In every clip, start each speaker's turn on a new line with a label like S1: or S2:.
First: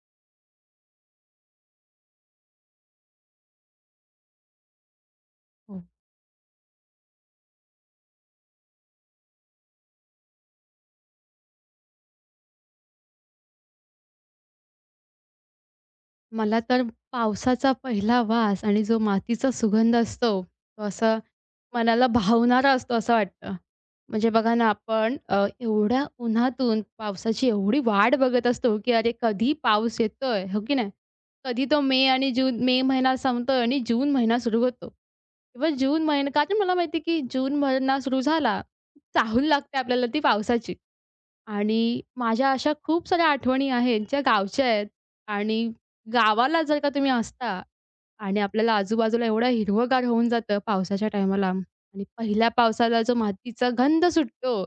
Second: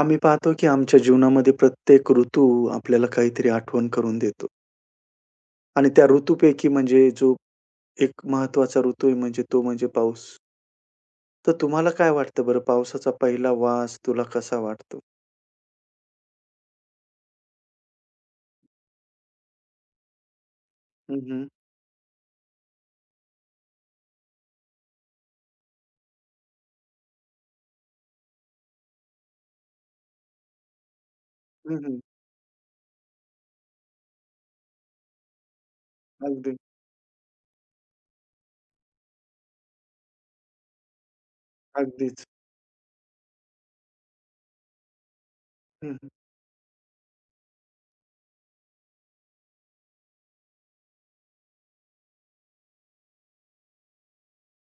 S1: आम्ही पाहतो की आमच्या जीवनामध्ये प्रत्येक ऋतू आपल्याला काहीतरी आठवण करून देतो
S2: हो.
S1: आणि त्या ऋतूपैकी म्हणजे जो एक महत्वाचा ऋतू आहे म्हणजे तो म्हणजे पाऊस. तर तुम्हाला काय वाटतं बरं पावसाचा पहिला वास तुला कसा वाटतो?
S2: मला तर पावसाचा पहिला वास आणि जो मातीचा सुगंध असतो, तो असा
S1: हं, हं.
S2: मनाला भावणारा असतो असं वाटतं. म्हणजे बघा ना, आपण एवढ्या उन्हातून पावसाची एवढी वाट बघत असतो, की अरे कधी पाऊस येतोय, हो की नाही? कधी तो मे आणि जून मे महिना संपतोय आणि जून महिना सुरू होतो किंवा जून महिना
S1: अगदी,
S2: कारण मला माहिती की जून महिना सुरू झाला, चाहूल लागते आपल्याला ती पावसाची. आणि
S1: अगदीच.
S2: माझ्या अशा खूप साऱ्या आठवणी आहेत, ज्या गावच्या आहेत आणि
S1: हं,
S2: गावाला जर का तुम्ही असता आणि आपल्याला आजूबाजूला एवढं हिरवंगार होऊन जातं पावसाच्या टायमाला आणि पहिल्या पावसाला जो मातीचा गंध सुटतो,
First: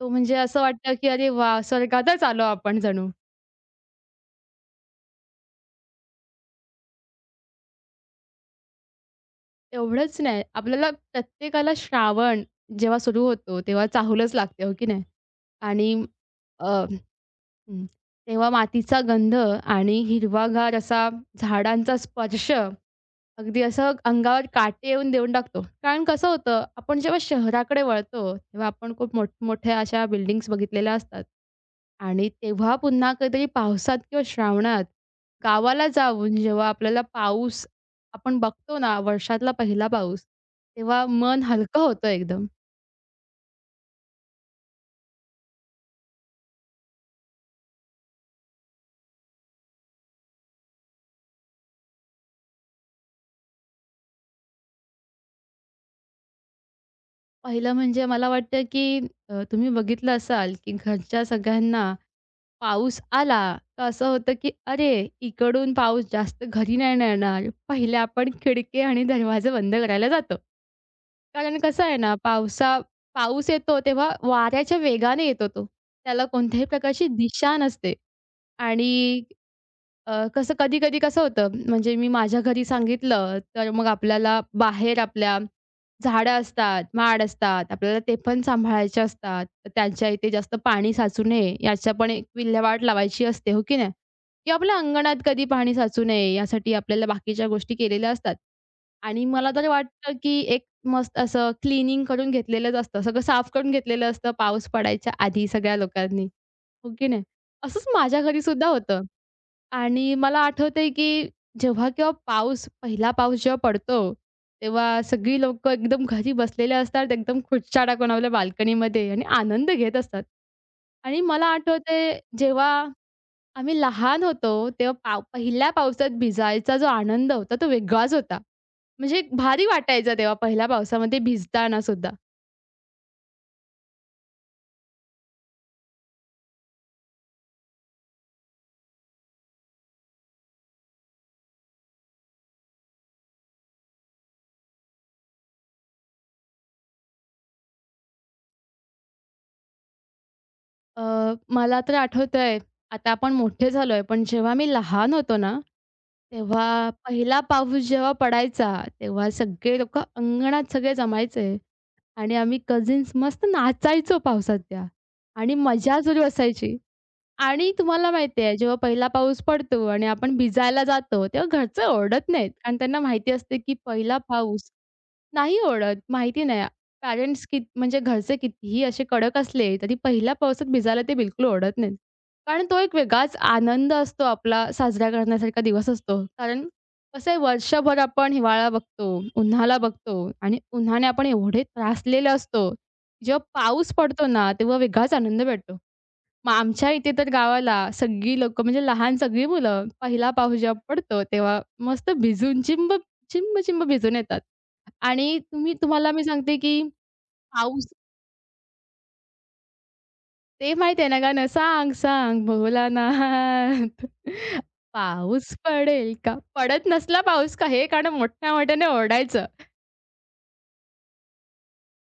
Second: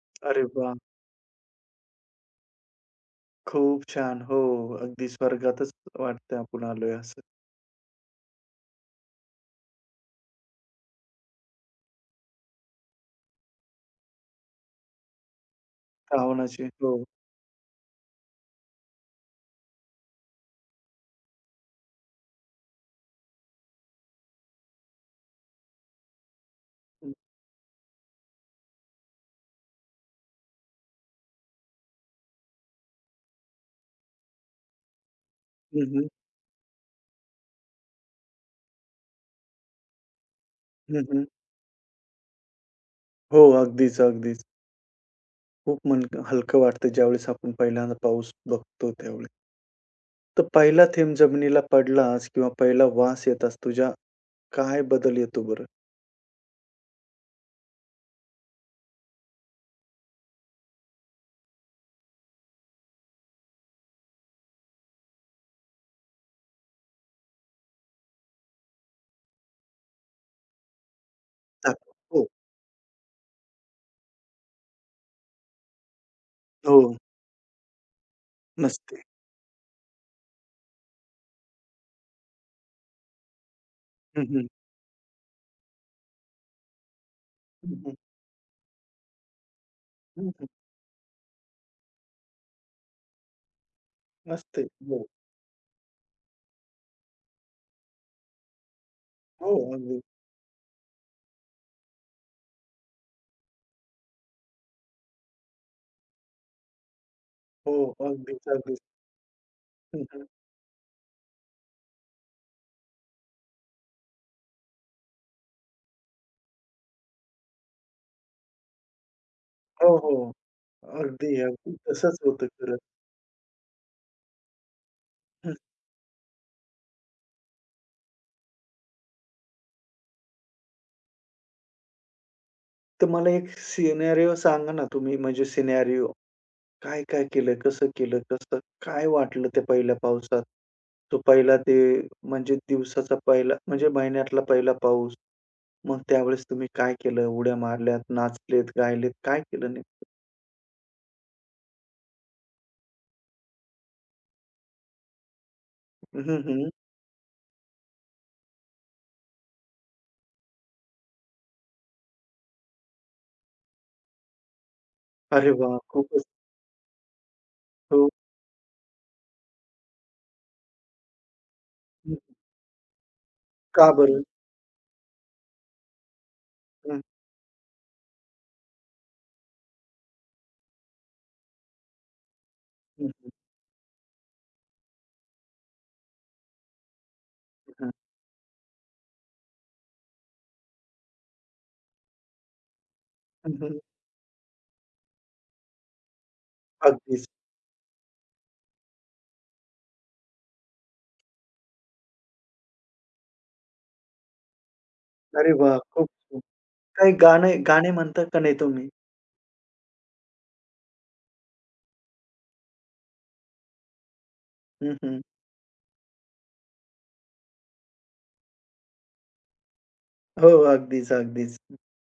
S2: तो म्हणजे
S1: अरे
S2: असं
S1: वाह!
S2: वाटतं, की अरे वाह! स्वर्गातच आलो आपण जणू.
S1: खूप छान. हो, अगदी स्वर्गातच वाटतं आपण आलोय असं.
S2: एवढंच नाही, आपल्याला प्रत्येकाला श्रावण जेव्हा सुरू होतो, तेव्हा चाहूलच लागते, हो की नाही? आणि
S1: श्रावणाची
S2: अ,
S1: हो.
S2: हं, तेव्हा मातीचा गंध आणि हिरवागार असा झाडांचा स्पर्श अगदी असं अंगावर काटे येऊन देऊन टाकतो. कारण कसं होतं, आपण जेव्हा शहराकडे वळतो, तेव्हा आपण खूप मोठमोठ्या अशा बिल्डिंग्स बघितलेल्या असतात. आणि तेव्हा पुन्हा कधीतरी पावसात किंवा श्रावणात
S1: हं,
S2: गावाला
S1: हं.
S2: जाऊन जेव्हा आपल्याला पाऊस आपण बघतो ना, वर्षातला पहिला पाऊस, तेव्हा मन हलकं होतं एकदम.
S1: हो, अगदीच, अगदीच. खूप मन हलकं वाटतं ज्यावेळेस आपण पहिल्यांदा पाऊस बघतो त्यावेळेस. तर पहिला थेंब जमिनीला पडलास किंवा पहिला वास येताच तुझ्या काय बदल येतो बरं?
S2: पहिलं म्हणजे मला वाटतं, की तुम्ही बघितलं असाल, की घरच्या सगळ्यांना पाऊस आला, तर असं होतं की "अरे, इकडून पाऊस जास्त घरी नाही ना येणार." पहिले आपण खिडकी आणि दरवाजे बंद करायला जातो. कारण
S1: टाक.
S2: कसं आहे ना,
S1: हो,
S2: पाऊस येतो तेव्हा वाऱ्याच्या वेगाने येतो तो. त्याला कोणत्याही
S1: हो.
S2: प्रकारची दिशा नसते
S1: नसते.
S2: आणि कसं कधी-कधी कसं होतं, म्हणजे मी माझ्या घरी सांगितलं, तर मग
S1: हं,
S2: आपल्याला
S1: हं.
S2: बाहेर आपल्या झाडं असतात, माड असतात,
S1: हं, हं.
S2: आपल्याला ते पण सांभाळायचे असतात. तर त्यांच्या
S1: हं,
S2: इथे
S1: हं.
S2: जास्त पाणी साचू नये, याच्या पण एक विल्हेवाट लावायची असते, हो की नाही? किंवा
S1: नसते.
S2: आपल्या
S1: हो.
S2: अंगणात कधी पाणी साचू नये, यासाठी आपल्याला बाकीच्या गोष्टी केलेल्या असतात. आणि मला
S1: हो,
S2: तर
S1: अगदी.
S2: वाटतं, की एक मस्त असं क्लीनिंग करून घेतलेलंच असतं. सगळं साफ करून घेतलेलं असतं पाऊस पडायच्या आधी सगळ्या लोकांनी, हो की नाही?
S1: हो,
S2: असंच माझ्या घरी
S1: अगदीच,
S2: सुद्धा
S1: अगदीच.
S2: होतं.
S1: हं,
S2: आणि
S1: हं.
S2: मला आठवतंय, की जेव्हा केव्हा पाऊस, पहिला पाऊस जेव्हा पडतो, तेव्हा सगळी लोकं एकदम घरी बसलेले असतात, एकदम खुर्च्या टाकून आपल्या बाल्कनीमध्ये आणि आनंद
S1: हो,
S2: घेत असतात.
S1: हो.
S2: आणि
S1: अगदी,
S2: मला
S1: अगदी तसंच
S2: आठवतंय,
S1: होतं
S2: जेव्हा
S1: खरं.
S2: आम्ही लहान होतो, तेव्हा
S1: हं.
S2: पहिल्या पावसात भिजायचा जो आनंद होता, तो वेगळाच होता. म्हणजे एक भारी वाटायचा तेव्हा पहिल्या पावसामध्ये भिजताना सुद्धा.
S1: तर मला एक सिनेरिओ सांगा ना तुम्ही म्हणजे सिनेरिओ? काय-काय केलं? कसं केलं? कसं काय वाटलं त्या पहिल्या पावसात? तो पहिला ते म्हणजे दिवसाचा पहिला म्हणजे महिन्यातला पहिला पाऊस. मग त्यावेळेस तुम्ही काय केलं? उड्या मारल्यात, नाचलेत, गायलेत, काय केलं नेमकं?
S2: अ, मला तर आठवतंय, आता आपण मोठे झालोय, पण जेव्हा मी लहान होतो ना,
S1: हं, हं.
S2: तेव्हा पहिला पाऊस जेव्हा पडायचा, तेव्हा सगळे लोकं अंगणात सगळे जमायचे आणि आम्ही कझिन्स मस्त नाचायचो पावसात त्या
S1: अरे
S2: आणि
S1: वाह!
S2: मजा सुरू
S1: खूपच
S2: असायची. आणि
S1: हो.
S2: तुम्हाला माहिती आहे, जेव्हा पहिला पाऊस पडतो आणि आपण भिजायला जातो, तेव्हा घरचे
S1: हं.
S2: ओरडत नाहीत. कारण त्यांना माहिती असते, की
S1: का
S2: पहिला
S1: बरं?
S2: पाऊस नाही ओळखत. माहिती नाही.
S1: हं,
S2: पॅरेंट्स कित म्हणजे घरचे कितीही असे कडक असले, तरी पहिल्या पावसात भिजायला ते बिलकुल ओरडत नाहीत. कारण तो एक
S1: हं, हं.
S2: वेगळाच आनंद असतो आपला साजरा करण्यासारखा दिवस असतो. कारण कसं आहे वर्षभर आपण हिवाळा बघतो, उन्हाळा बघतो आणि उन्हाने आपण एवढे त्रासलेले असतो.
S1: हं,
S2: जेव्हा
S1: हं.
S2: पाऊस पडतो ना, तेव्हा वेगळाच आनंद भेटतो. मग आमच्या इथे
S1: अगदीच.
S2: तर गावाला सगळी लोकं म्हणजे लहान सगळी मुलं पहिला पाऊस जेव्हा पडतो तेव्हा मस्त भिजून चिंब, चिंब-चिंब भिजून येतात. आणि
S1: अरे वाह! खूप
S2: तुम्हाला मी
S1: छान.
S2: सांगते, की
S1: काही गाणे गाणे
S2: पाऊस
S1: म्हणता का नाही तुम्ही?
S2: ते माहिती आहे ना गाणं सांग, सांग भोलानाथ
S1: हं, हं.
S2: पाऊस पडेल का? पडत नसला पाऊस का हे गाणं मोठ्या मोठ्याने ओरडायचं.
S1: हो. अगदीच, अगदीच.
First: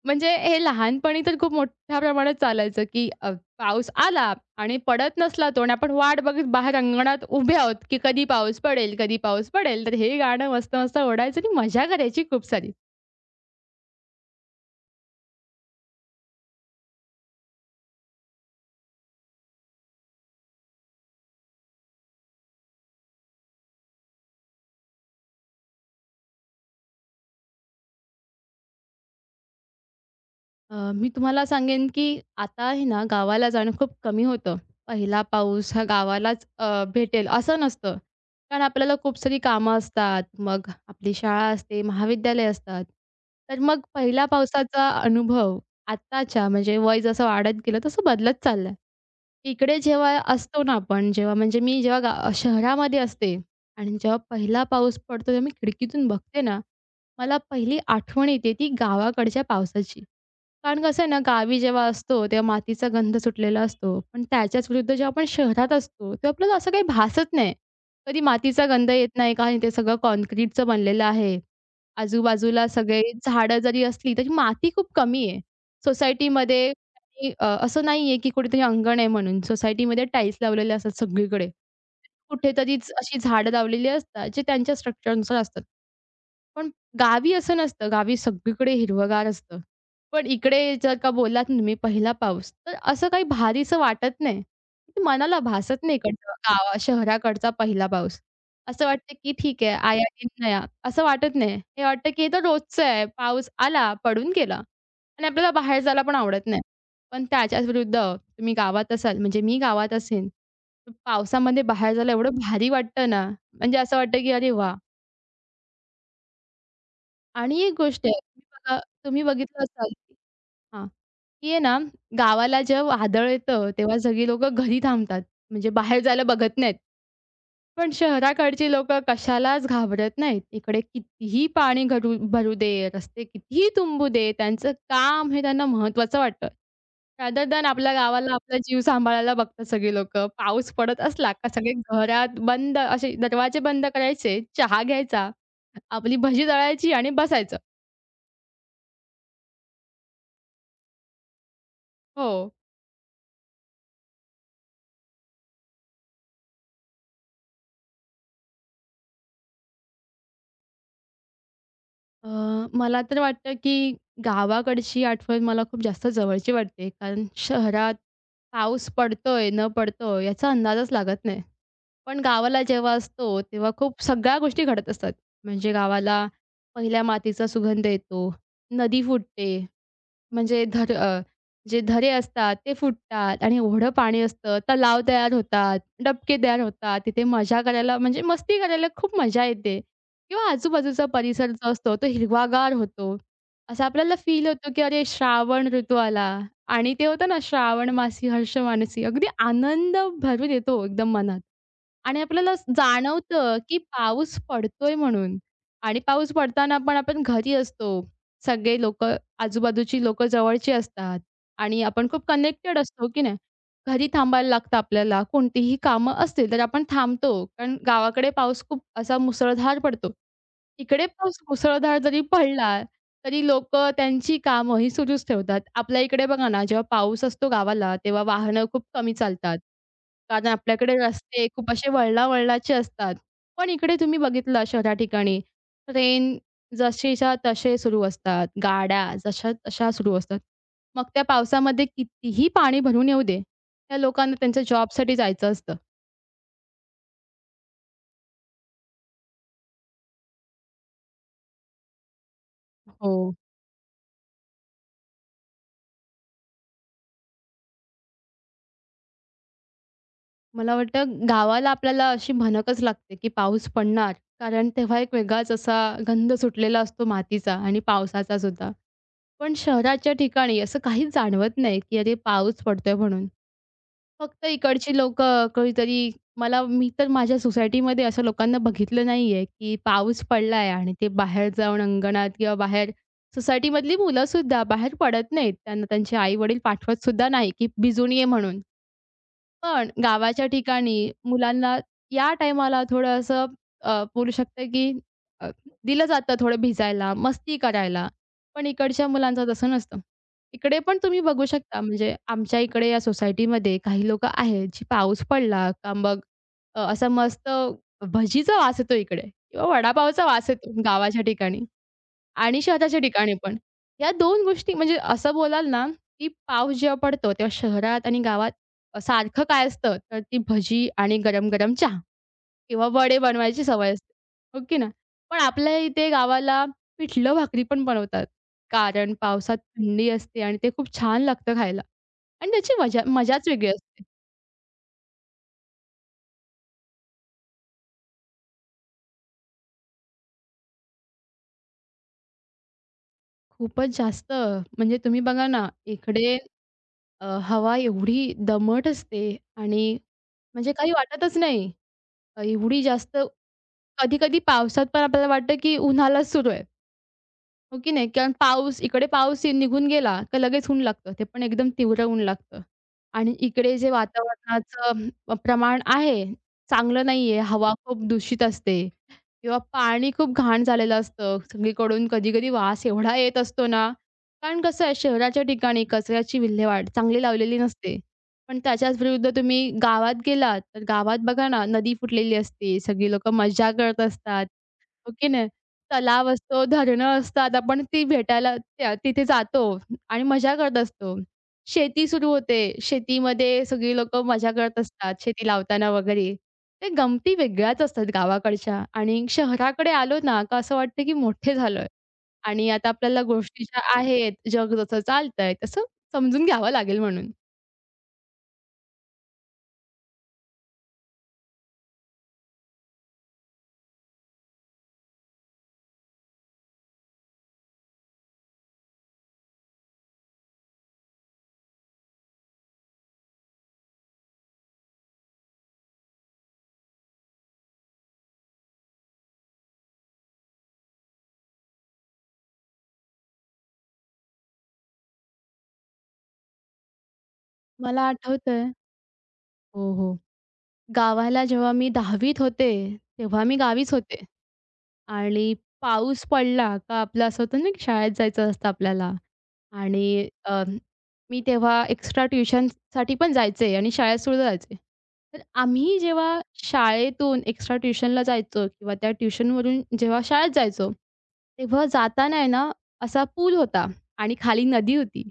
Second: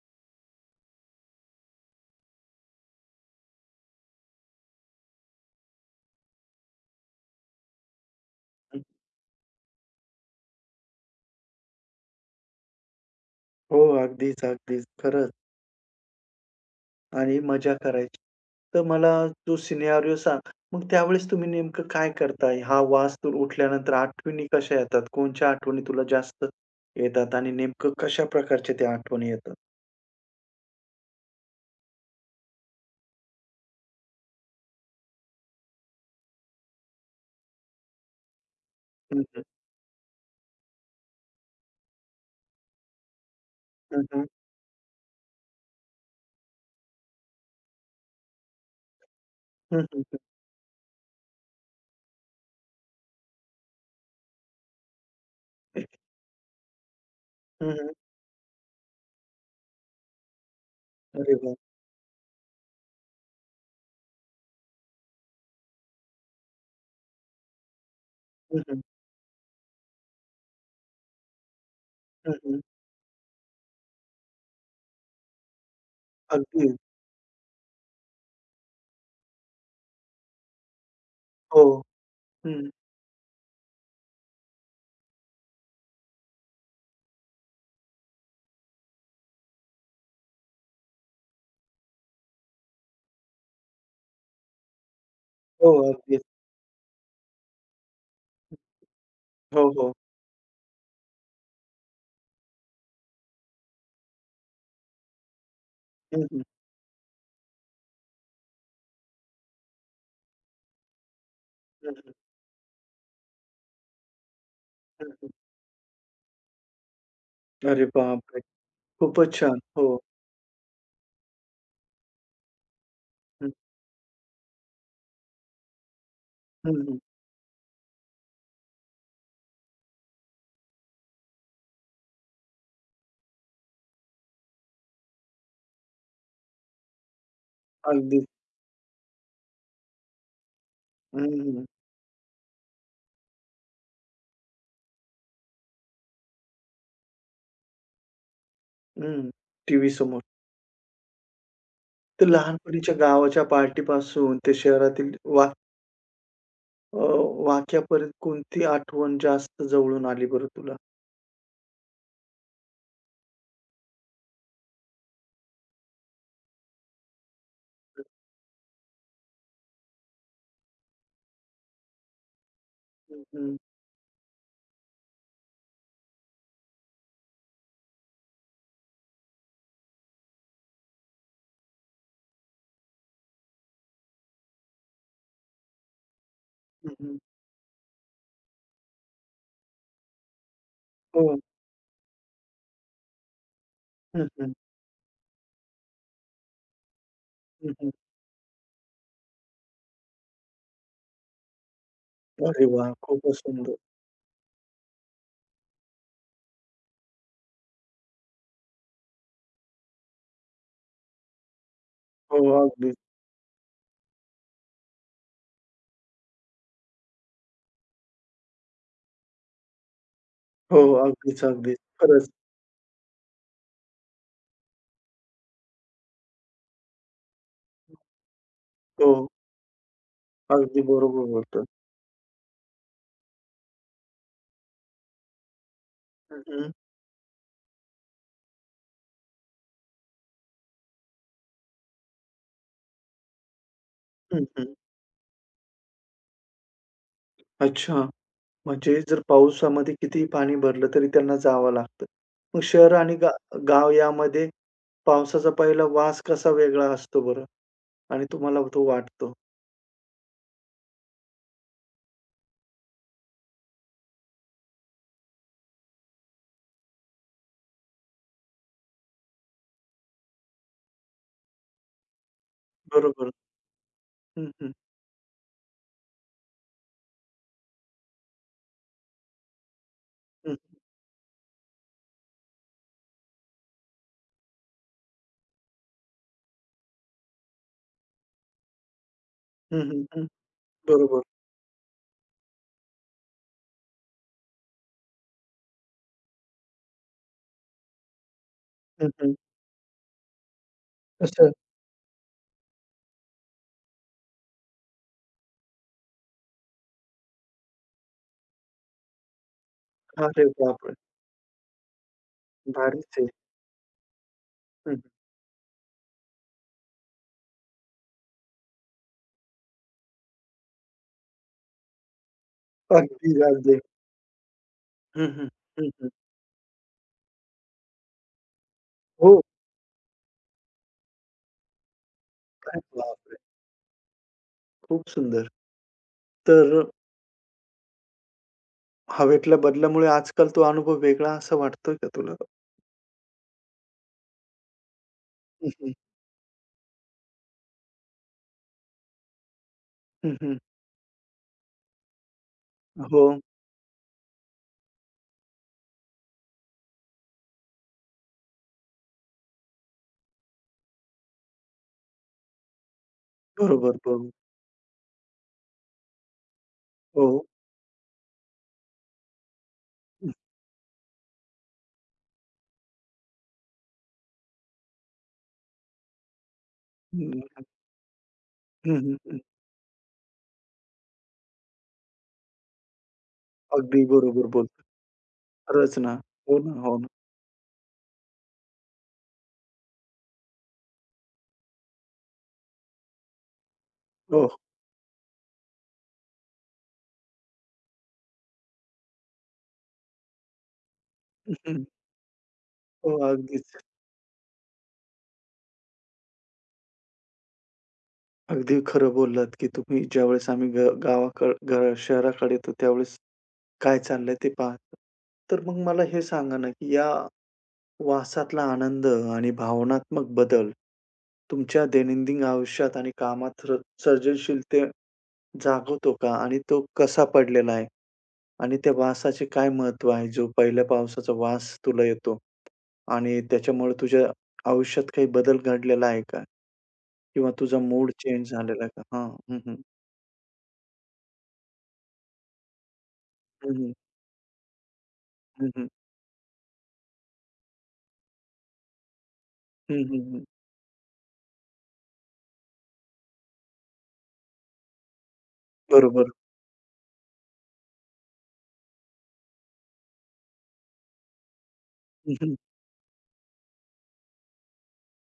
S2: म्हणजे हे लहानपणी तर खूप मोठ्या प्रमाणात चालायचं, की पाऊस आला आणि पडत नसला तो आणि आपण वाट बघत बाहेर अंगणात उभे आहोत, की कधी पाऊस पडेल, कधी पाऊस पडेल. तर हे गाणं मस्त-मस्त ओढायचं आणि मजा करायची खूप सारी.
S1: हो. अगदीच, अगदीच. खरंच. आणि मजा करायची. तर मला तो सिनेरिओ सांग. मग त्यावेळेस तुम्ही नेमकं काय करताय? हा वास तर उठल्यानंतर आठवणी कशा येतात? कोणच्या आठवणी तुला जास्त येतात आणि नेमकं कशा प्रकारच्या त्या आठवणी येतात?
S2: मी तुम्हाला सांगेन, की आता आहे ना, गावाला जाणं खूप कमी होतं. पहिला पाऊस हा गावालाच भेटेल असं नसतं. कारण आपल्याला खूप
S1: हं,
S2: सारी
S1: हं.
S2: कामं असतात. मग आपली शाळा असते, महाविद्यालय असतात. तर मग
S1: हं,
S2: पहिल्या
S1: हं.
S2: पावसाचा अनुभव आत्ताच्या म्हणजे वय जसं वाढत गेलं तसं बदलत चाललाय. इकडे
S1: हं, हं,
S2: जेव्हा
S1: हं.
S2: असतो ना आपण, जेव्हा म्हणजे मी जेव्हा शहरामध्ये असते आणि जेव्हा पहिला पाऊस पडतो, तेव्हा मी खिडकीतून बघते ना, मला
S1: हं,
S2: पहिली
S1: हं.
S2: आठवण येते ती गावाकडच्या पावसाची. कारण कसं आहे ना,
S1: अरे वाह!
S2: गावी जेव्हा असतो, तेव्हा मातीचा गंध सुटलेला असतो. पण त्याच्याच विरुद्ध जेव्हा आपण शहरात असतो, तेव्हा आपल्याला असं काही भासत नाही. कधी
S1: हं,
S2: मातीचा
S1: हं.
S2: गंध येत नाही, काही नाही. ते सगळं काँक्रीटचं बनलेलं आहे.
S1: हं, हं.
S2: आजूबाजूला सगळे झाडं जरी असली, तरी माती खूप कमी आहे.
S1: अगदी.
S2: सोसायटीमध्ये आणि असं नाहीये, की कुठेतरी अंगण आहे म्हणून. सोसायटीमध्ये टाईल्स लावलेले असतात सगळीकडे.
S1: हो. हं.
S2: कुठेतरीच अशी झाडं लावलेली असतात, जे त्यांच्या स्ट्रक्चरनुसार असतात. पण गावी असं नसतं. गावी सगळीकडे हिरवंगार असतं. पण इकडे जर का बोललात ना तुम्ही पहिला पाऊस, तर असं काही भारीसं वाटत नाही. ते मनाला
S1: हो,
S2: भासत नाही
S1: अगदी.
S2: इकडचं शहराकडचा पहिला पाऊस. असं वाटतं की ठीक
S1: हो,
S2: आहे,
S1: हो.
S2: आया दिन नया असं वाटत नाही. हे वाटतं की हे तर रोजचं आहे. पाऊस आला, पडून गेला आणि आपल्याला बाहेर जायला पण
S1: हं, हं.
S2: आवडत नाही. पण त्याच्याच विरुद्ध तुम्ही गावात असाल, म्हणजे मी गावात असेन, तर पावसामध्ये
S1: हं,
S2: बाहेर
S1: हं.
S2: जायला एवढं भारी वाटतं ना, म्हणजे असं वाटतं की अरे वाह!
S1: हं, हं.
S2: आणि एक
S1: अरे
S2: गोष्ट आहे,
S1: बापरे!
S2: तुम्ही
S1: खूपच छान.
S2: बघितलं
S1: हो.
S2: असाल की हां, की आहे ना, गावाला जेव्हा वादळ
S1: हं.
S2: येतं, तेव्हा सगळी लोकं घरी थांबतात. म्हणजे बाहेर जायला बघत
S1: हं,
S2: नाहीत.
S1: हं.
S2: पण शहराकडची लोकं कशालाच घाबरत नाहीत. इकडे कितीही पाणी भरू दे, रस्ते कितीही तुंबू दे, त्यांचं काम हे त्यांना महत्त्वाचं वाटतं. रादर दॅन आपल्या
S1: अगदी.
S2: गावाला आपला जीव सांभाळायला बघतात सगळी लोकं. पाऊस पडत
S1: हं,
S2: असला का
S1: हं.
S2: सगळे घरात बंद असे दरवाजे बंद करायचे, चहा घ्यायचा, आपली भजी तळायची आणि बसायचं.
S1: हं. टीव्ही समोर. तर
S2: हो.
S1: लहानपणीच्या गावाच्या पार्टीपासून ते शहरातील अ, वाक्यापर्यंत कोणती आठवण जास्त जवळून आली बरं तुला?
S2: अ, मला तर वाटतं, की गावाकडची आठवण मला खूप जास्त जवळची वाटते. कारण शहरात पाऊस पडतोय, न पडतोय याचा अंदाजच लागत नाही. पण गावाला जेव्हा असतो,
S1: हं,
S2: तेव्हा खूप सगळ्या गोष्टी घडत असतात. म्हणजे गावाला पहिल्या मातीचा सुगंध येतो, नदी फुटते, म्हणजे धर अ, जे धरे असतात ते फुटतात आणि एवढं पाणी असतं, तलाव तयार होतात, डबके तयार
S1: हं,
S2: होतात.
S1: हं.
S2: तिथे मजा करायला म्हणजे मस्ती करायला खूप मजा येते किंवा आजूबाजूचा
S1: हो.
S2: परिसर जो असतो तो हिरवागार होतो. असं आपल्याला
S1: हं,
S2: फील
S1: हं.
S2: होतो, की अरे श्रावण ऋतू आला आणि ते होतं ना
S1: हं, हं.
S2: श्रावण मासी हर्ष मानसी अगदी आनंद भरून येतो एकदम मनात. आणि आपल्याला
S1: अरे वाह! खूपच
S2: जाणवतं,
S1: सुंदर.
S2: की पाऊस पडतोय म्हणून आणि पाऊस पडताना पण आपण घरी असतो. सगळे लोकं, आजूबाजूची लोकं जवळची असतात आणि आपण खूप
S1: हो,
S2: कनेक्टेड
S1: अगदीच.
S2: असतो, की नाही? घरी थांबायला लागतं आपल्याला. कोणतीही कामं असतील तर आपण थांबतो. कारण गावाकडे पाऊस खूप असा मुसळधार पडतो.
S1: हो,
S2: इकडे पाऊस
S1: अगदीच, अगदीच.
S2: मुसळधार जरी
S1: खरंच.
S2: पडला, तरी लोक त्यांची कामं ही सुरूच ठेवतात. आपल्या इकडे बघा ना, जेव्हा पाऊस असतो गावाला, तेव्हा वाहनं खूप
S1: हो,
S2: कमी चालतात. कारण
S1: अगदी
S2: आपल्याकडे
S1: बरोबर
S2: रस्ते
S1: बोलतोय.
S2: खूप असे वळला-वळलाचे असतात. पण इकडे तुम्ही बघितलं शहरा ठिकाणी, ट्रेन
S1: हं, हं.
S2: जशीच्या तसे सुरू असतात, गाड्या जशा तशा सुरू असतात. मग त्या पावसामध्ये कितीही पाणी भरून येऊ दे, त्या लोकांना
S1: हं,
S2: त्यांच्या
S1: हं.
S2: जॉबसाठी जायचं असतं.
S1: अच्छा. म्हणजे जर पावसामध्ये कितीही पाणी भरलं तरी त्यांना जावं लागतं. मग शहर
S2: हो.
S1: आणि गाव यामध्ये पावसाचा पहिला वास कसा वेगळा असतो बरं? आणि तुम्हाला तो वाटतो.
S2: मला वाटतं गावाला आपल्याला अशी भनकच लागते, की पाऊस पडणार. कारण तेव्हा एक वेगळाच असा गंध सुटलेला असतो मातीचा आणि पावसाचासुद्धा. पण शहराच्या ठिकाणी असं काहीच जाणवत नाही, की अरे पाऊस पडतोय म्हणून.
S1: बरोबर.
S2: फक्त
S1: हं, हं,
S2: इकडची लोकं कधीतरी मी तर माझ्या सोसायटीमध्ये अशा लोकांना बघितलं नाहीये, की पाऊस
S1: हं,
S2: पडलाय आणि ते बाहेर जाऊन अंगणात किंवा बाहेर सोसायटीमधली मुलंसुद्धा बाहेर पडत नाहीत. त्यांना त्यांचे आई-वडील पाठवतसुद्धा नाही, की भिजून ये म्हणून.
S1: हं,
S2: पण
S1: हं, हं.
S2: गावाच्या ठिकाणी
S1: बरोबर.
S2: मुलांना या टाईमाला थोडं असं बोलू शकते की अ, दिलं जातं थोडं भिजायला, मस्ती करायला. पण इकडच्या
S1: हं, हं.
S2: मुलांचं तसं नसतं. इकडे पण तुम्ही बघू
S1: असं.
S2: शकता म्हणजे आमच्या इकडे या सोसायटीमध्ये काही लोकं आहेत, जी पाऊस पडला का मग असा मस्त भजीचा वास येतो इकडे किंवा वडापावचा
S1: अरे
S2: वास येतो
S1: बापरे!
S2: गावाच्या ठिकाणी. आणि शहराच्या
S1: भारीच आहे.
S2: ठिकाणी पण. या दोन गोष्टी
S1: हं,
S2: म्हणजे
S1: हं.
S2: असं बोलाल ना, की पाऊस जेव्हा पडतो तेव्हा शहरात आणि गावात सारखं काय असतं, तर ती भजी आणि गरम-गरम चहा किंवा वडे
S1: अगदी,
S2: बनवायची
S1: अगदी.
S2: सवय असते. हो की ना
S1: हं,
S2: पण
S1: हं,
S2: आपल्या
S1: हं, हं.
S2: इथे गावाला पिठलं भाकरी पण बनवतात. कारण
S1: हो.
S2: पावसात थंडी असते आणि ते खूप छान लागतं खायला. आणि त्याची
S1: अरे बापरे!
S2: मजाच वेगळी असते.
S1: खूप सुंदर. तर हवेतल्या बदलामुळे आजकाल तो अनुभव वेगळा असा वाटतोय का तुला?
S2: खूपच जास्त म्हणजे तुम्ही बघा ना,
S1: हं, हं.
S2: इकडे हवा एवढी दमट असते आणि
S1: हं, हं.
S2: म्हणजे काही वाटतच नाही. एवढी जास्त
S1: हो.
S2: कधी-कधी पावसात पण आपल्याला वाटतं, की उन्हालाच सुरू आहे. हो की नाही? कारण पाऊस निघून गेला, तर लगेच ऊन लागतं. ते पण एकदम तीव्र ऊन लागतं. आणि इकडे जे
S1: बरोबर, बरोबर.
S2: वातावरणाचं प्रमाण आहे, चांगलं
S1: हो.
S2: नाहीये. हवा खूप दूषित असते किंवा पाणी
S1: हं,
S2: खूप घाण झालेलं असतं. सगळीकडून कधी-कधी वास एवढा येत असतो ना, कारण कसं आहे शहराच्या ठिकाणी कचऱ्याची विल्हेवाट चांगली लावलेली
S1: हं,
S2: नसते. पण
S1: हं,
S2: त्याच्याच
S1: हं,
S2: विरुद्ध
S1: हं.
S2: तुम्ही गावात गेलात, तर गावात बघा ना, नदी फुटलेली असते. सगळी लोकं मज्जा करत
S1: अगदी बरोबर
S2: असतात.
S1: बोल.
S2: हो की
S1: खरंच ना.
S2: तलाव
S1: हो
S2: असतो,
S1: ना, हो ना.
S2: धरणं असतात. आपण ती भेटायला त्या तिथे जातो आणि मजा करत असतो. शेती सुरू होते. शेतीमध्ये सगळी लोकं
S1: हो.
S2: मजा
S1: हो.
S2: करत असतात, शेती लावताना वगैरे. ते गमती वेगळ्याच असतात गावाकडच्या आणि शहराकडे आलो ना, का असं वाटतं की
S1: हं,
S2: मोठे
S1: हं.
S2: झालोय आणि आता
S1: हो,
S2: आपल्याला गोष्टी ज्या
S1: अगदीच.
S2: आहेत, जग जसं चालतंय तसं समजून घ्यावं लागेल म्हणून.
S1: अगदी खरं बोललात, की तुम्ही ज्यावेळेस आम्ही गावाकड शहराकडे येतो त्यावेळेस काय चाललंय ते पाहतो. तर मग मला हे सांगा ना, की या वासातला आनंद आणि भावनात्मक बदल तुमच्या दैनंदिन आयुष्यात आणि कामात सर्जनशीलते जागवतो का आणि तो कसा पडलेला आहे? आणि त्या वासाचे काय महत्त्व आहे? जो पहिल्या पावसाचा वास तुला येतो आणि त्याच्यामुळे तुझ्या आयुष्यात काही बदल घडलेला आहे का? किंवा तुझा
S2: मला
S1: मूड चेंज
S2: आठवतंय
S1: झालेला आहे का? हां. हं, हं.
S2: हो, हो. गावाला जेव्हा मी 10वीत होते, तेव्हा मी
S1: हं, हं.
S2: गावीच होते. आणि
S1: हं, हं.
S2: पाऊस पडला का आपलं असं होतं ना, की शाळेत जायचं असतं आपल्याला
S1: हं, हं,
S2: आणि
S1: हं.
S2: मी तेव्हा एक्स्ट्रा ट्युशनसाठी पण जायचे आणि शाळेत सुद्धा जायचे. तर आम्ही
S1: बरोबर.
S2: जेव्हा शाळेतून एक्स्ट्रा ट्युशनला जायचो किंवा त्या ट्युशनवरून जेव्हा शाळेत जायचो, तेव्हा
S1: हं,
S2: जाताना आहे
S1: हं.
S2: ना, असा पूल होता आणि खाली नदी होती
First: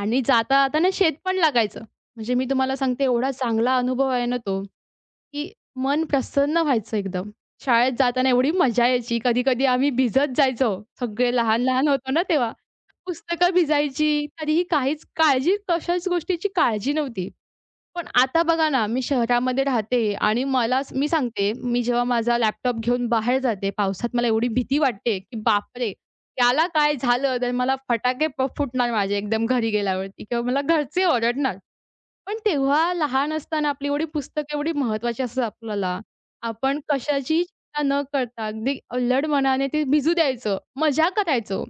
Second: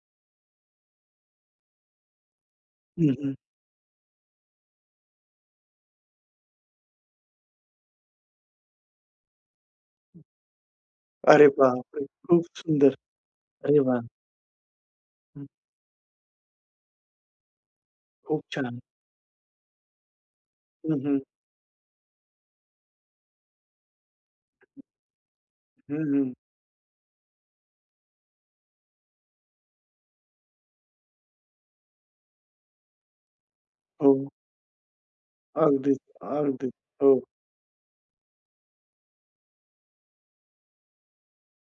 S2: आणि जाता-जाताना शेत पण लागायचं. म्हणजे मी तुम्हाला सांगते
S1: हं,
S2: एवढा
S1: हं.
S2: चांगला अनुभव आहे ना तो. की मन प्रसन्न व्हायचं एकदम. शाळेत जाताना एवढी मजा यायची. कधी-कधी आम्ही भिजत जायचो. सगळे
S1: अरे
S2: लहान-लहान
S1: बापरे!
S2: होतो ना
S1: खूप
S2: तेव्हा.
S1: सुंदर.
S2: पुस्तकं
S1: अरे वाह!
S2: भिजायची. तरीही काहीच
S1: हं.
S2: काळजी कशाच गोष्टीची काळजी नव्हती. पण
S1: खूप
S2: आता बघा
S1: छान.
S2: ना, मी शहरामध्ये राहते आणि
S1: हं,
S2: मी
S1: हं.
S2: सांगते, मी जेव्हा माझा लॅपटॉप घेऊन बाहेर जाते पावसात मला एवढी भीती वाटते, की बापरे!
S1: हं, हं.
S2: त्याला काय झालं तर मला फटाके प फुटणार माझे एकदम घरी गेल्यावरती किंवा मला घरचे ओरडणार. पण तेव्हा लहान असताना आपली एवढी
S1: हो.
S2: पुस्तकं एवढी महत्वाची असतात आपल्याला.
S1: अगदीच, अगदीच.
S2: आपण
S1: हो,
S2: कशाची चिंता न करता अगदी अल्लड मनाने ते भिजू द्यायचं, मजा करायचो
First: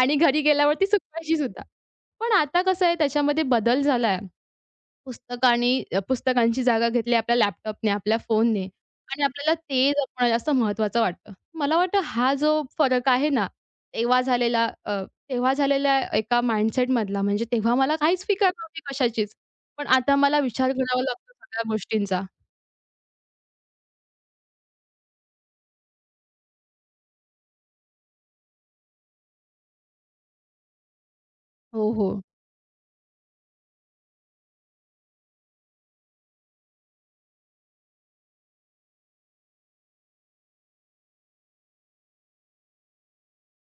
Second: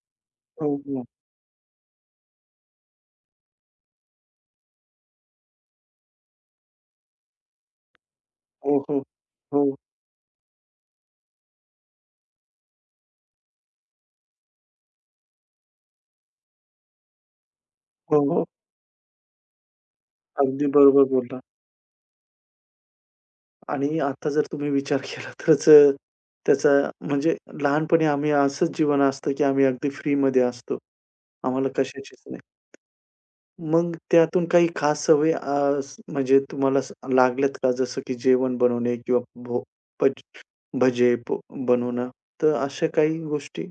S2: आणि घरी
S1: हो,
S2: गेल्यावरती
S1: हो.
S2: सुकवायची सुद्धा. पण आता कसं आहे त्याच्यामध्ये बदल झालाय. पुस्तकांची जागा घेतली आपल्या लॅपटॉपने, आपल्या फोनने
S1: हो, हो.
S2: आणि आपल्याला
S1: हो,
S2: ते जपणं जास्त महत्त्वाचं वाटतं. मला वाटतं हा जो फरक आहे ना, तेव्हा झालेला अ, तेव्हा झालेल्या एका माइंडसेटमधला म्हणजे तेव्हा मला
S1: हो,
S2: काहीच
S1: हो.
S2: फिकर नव्हती कशाचीच. पण आता मला
S1: अगदी
S2: विचार करावा
S1: बरोबर
S2: लागतो
S1: बोललात.
S2: सगळ्या गोष्टींचा.
S1: आणि आता जर तुम्ही विचार केला तरच, त्याचा म्हणजे लहानपणी आम्ही असंच जीवन असतं, की आम्ही अगदी फ्रीमध्ये असतो. आम्हाला
S2: हो, हो.
S1: कशाचीच नाही. मग त्यातून काही खास सवयी अ, स म्हणजे तुम्हाला लागल्यात का? जसं की जेवण बनवणे किंवा भो भज भजे बनवणं. तर अशा काही गोष्टी?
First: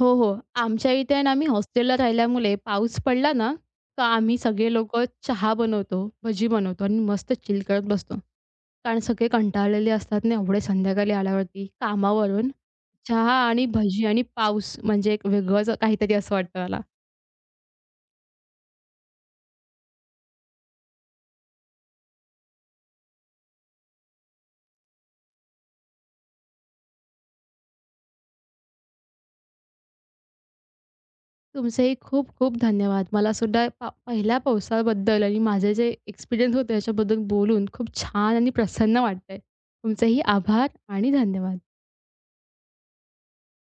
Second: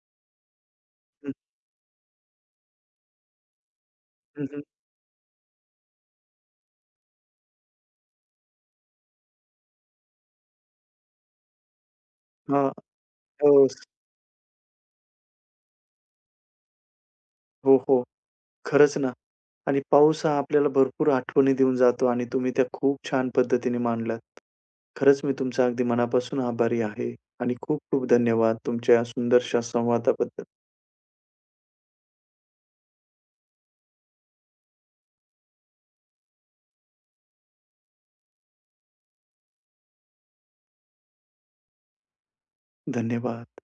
S2: हो, हो. आमच्या इथे ना,
S1: हं,
S2: आम्ही हॉस्टेलला राहिल्यामुळे पाऊस पडला ना, तर आम्ही
S1: हं, हं.
S2: सगळे लोकं चहा बनवतो, भजी बनवतो आणि मस्त चिल करत बसतो. कारण सगळे कंटाळलेले असतात ना एवढे संध्याकाळी आल्यावरती कामावरून.
S1: हां.
S2: चहा
S1: हो,
S2: आणि भजी आणि पाऊस म्हणजे एक वेगळंच काहीतरी असं वाटतं मला.
S1: हो, हो. खरंच ना. आणि पाऊस हा आपल्याला भरपूर आठवणी देऊन जातो आणि तुम्ही त्या खूप छान पद्धतीने मांडल्यात. खरंच मी तुमचा अगदी मनापासून आभारी आहे आणि खूप खूप धन्यवाद तुमच्या या सुंदरशा संवादाबद्दल.
S2: तुमचेही खूप खूप धन्यवाद. मला सुद्धा पहिल्या पावसाबद्दल आणि माझे जे एक्सपिरियन्स होते याच्याबद्दल बोलून खूप छान आणि प्रसन्न वाटतंय. तुमचेही आभार आणि धन्यवाद.
S1: धन्यवाद.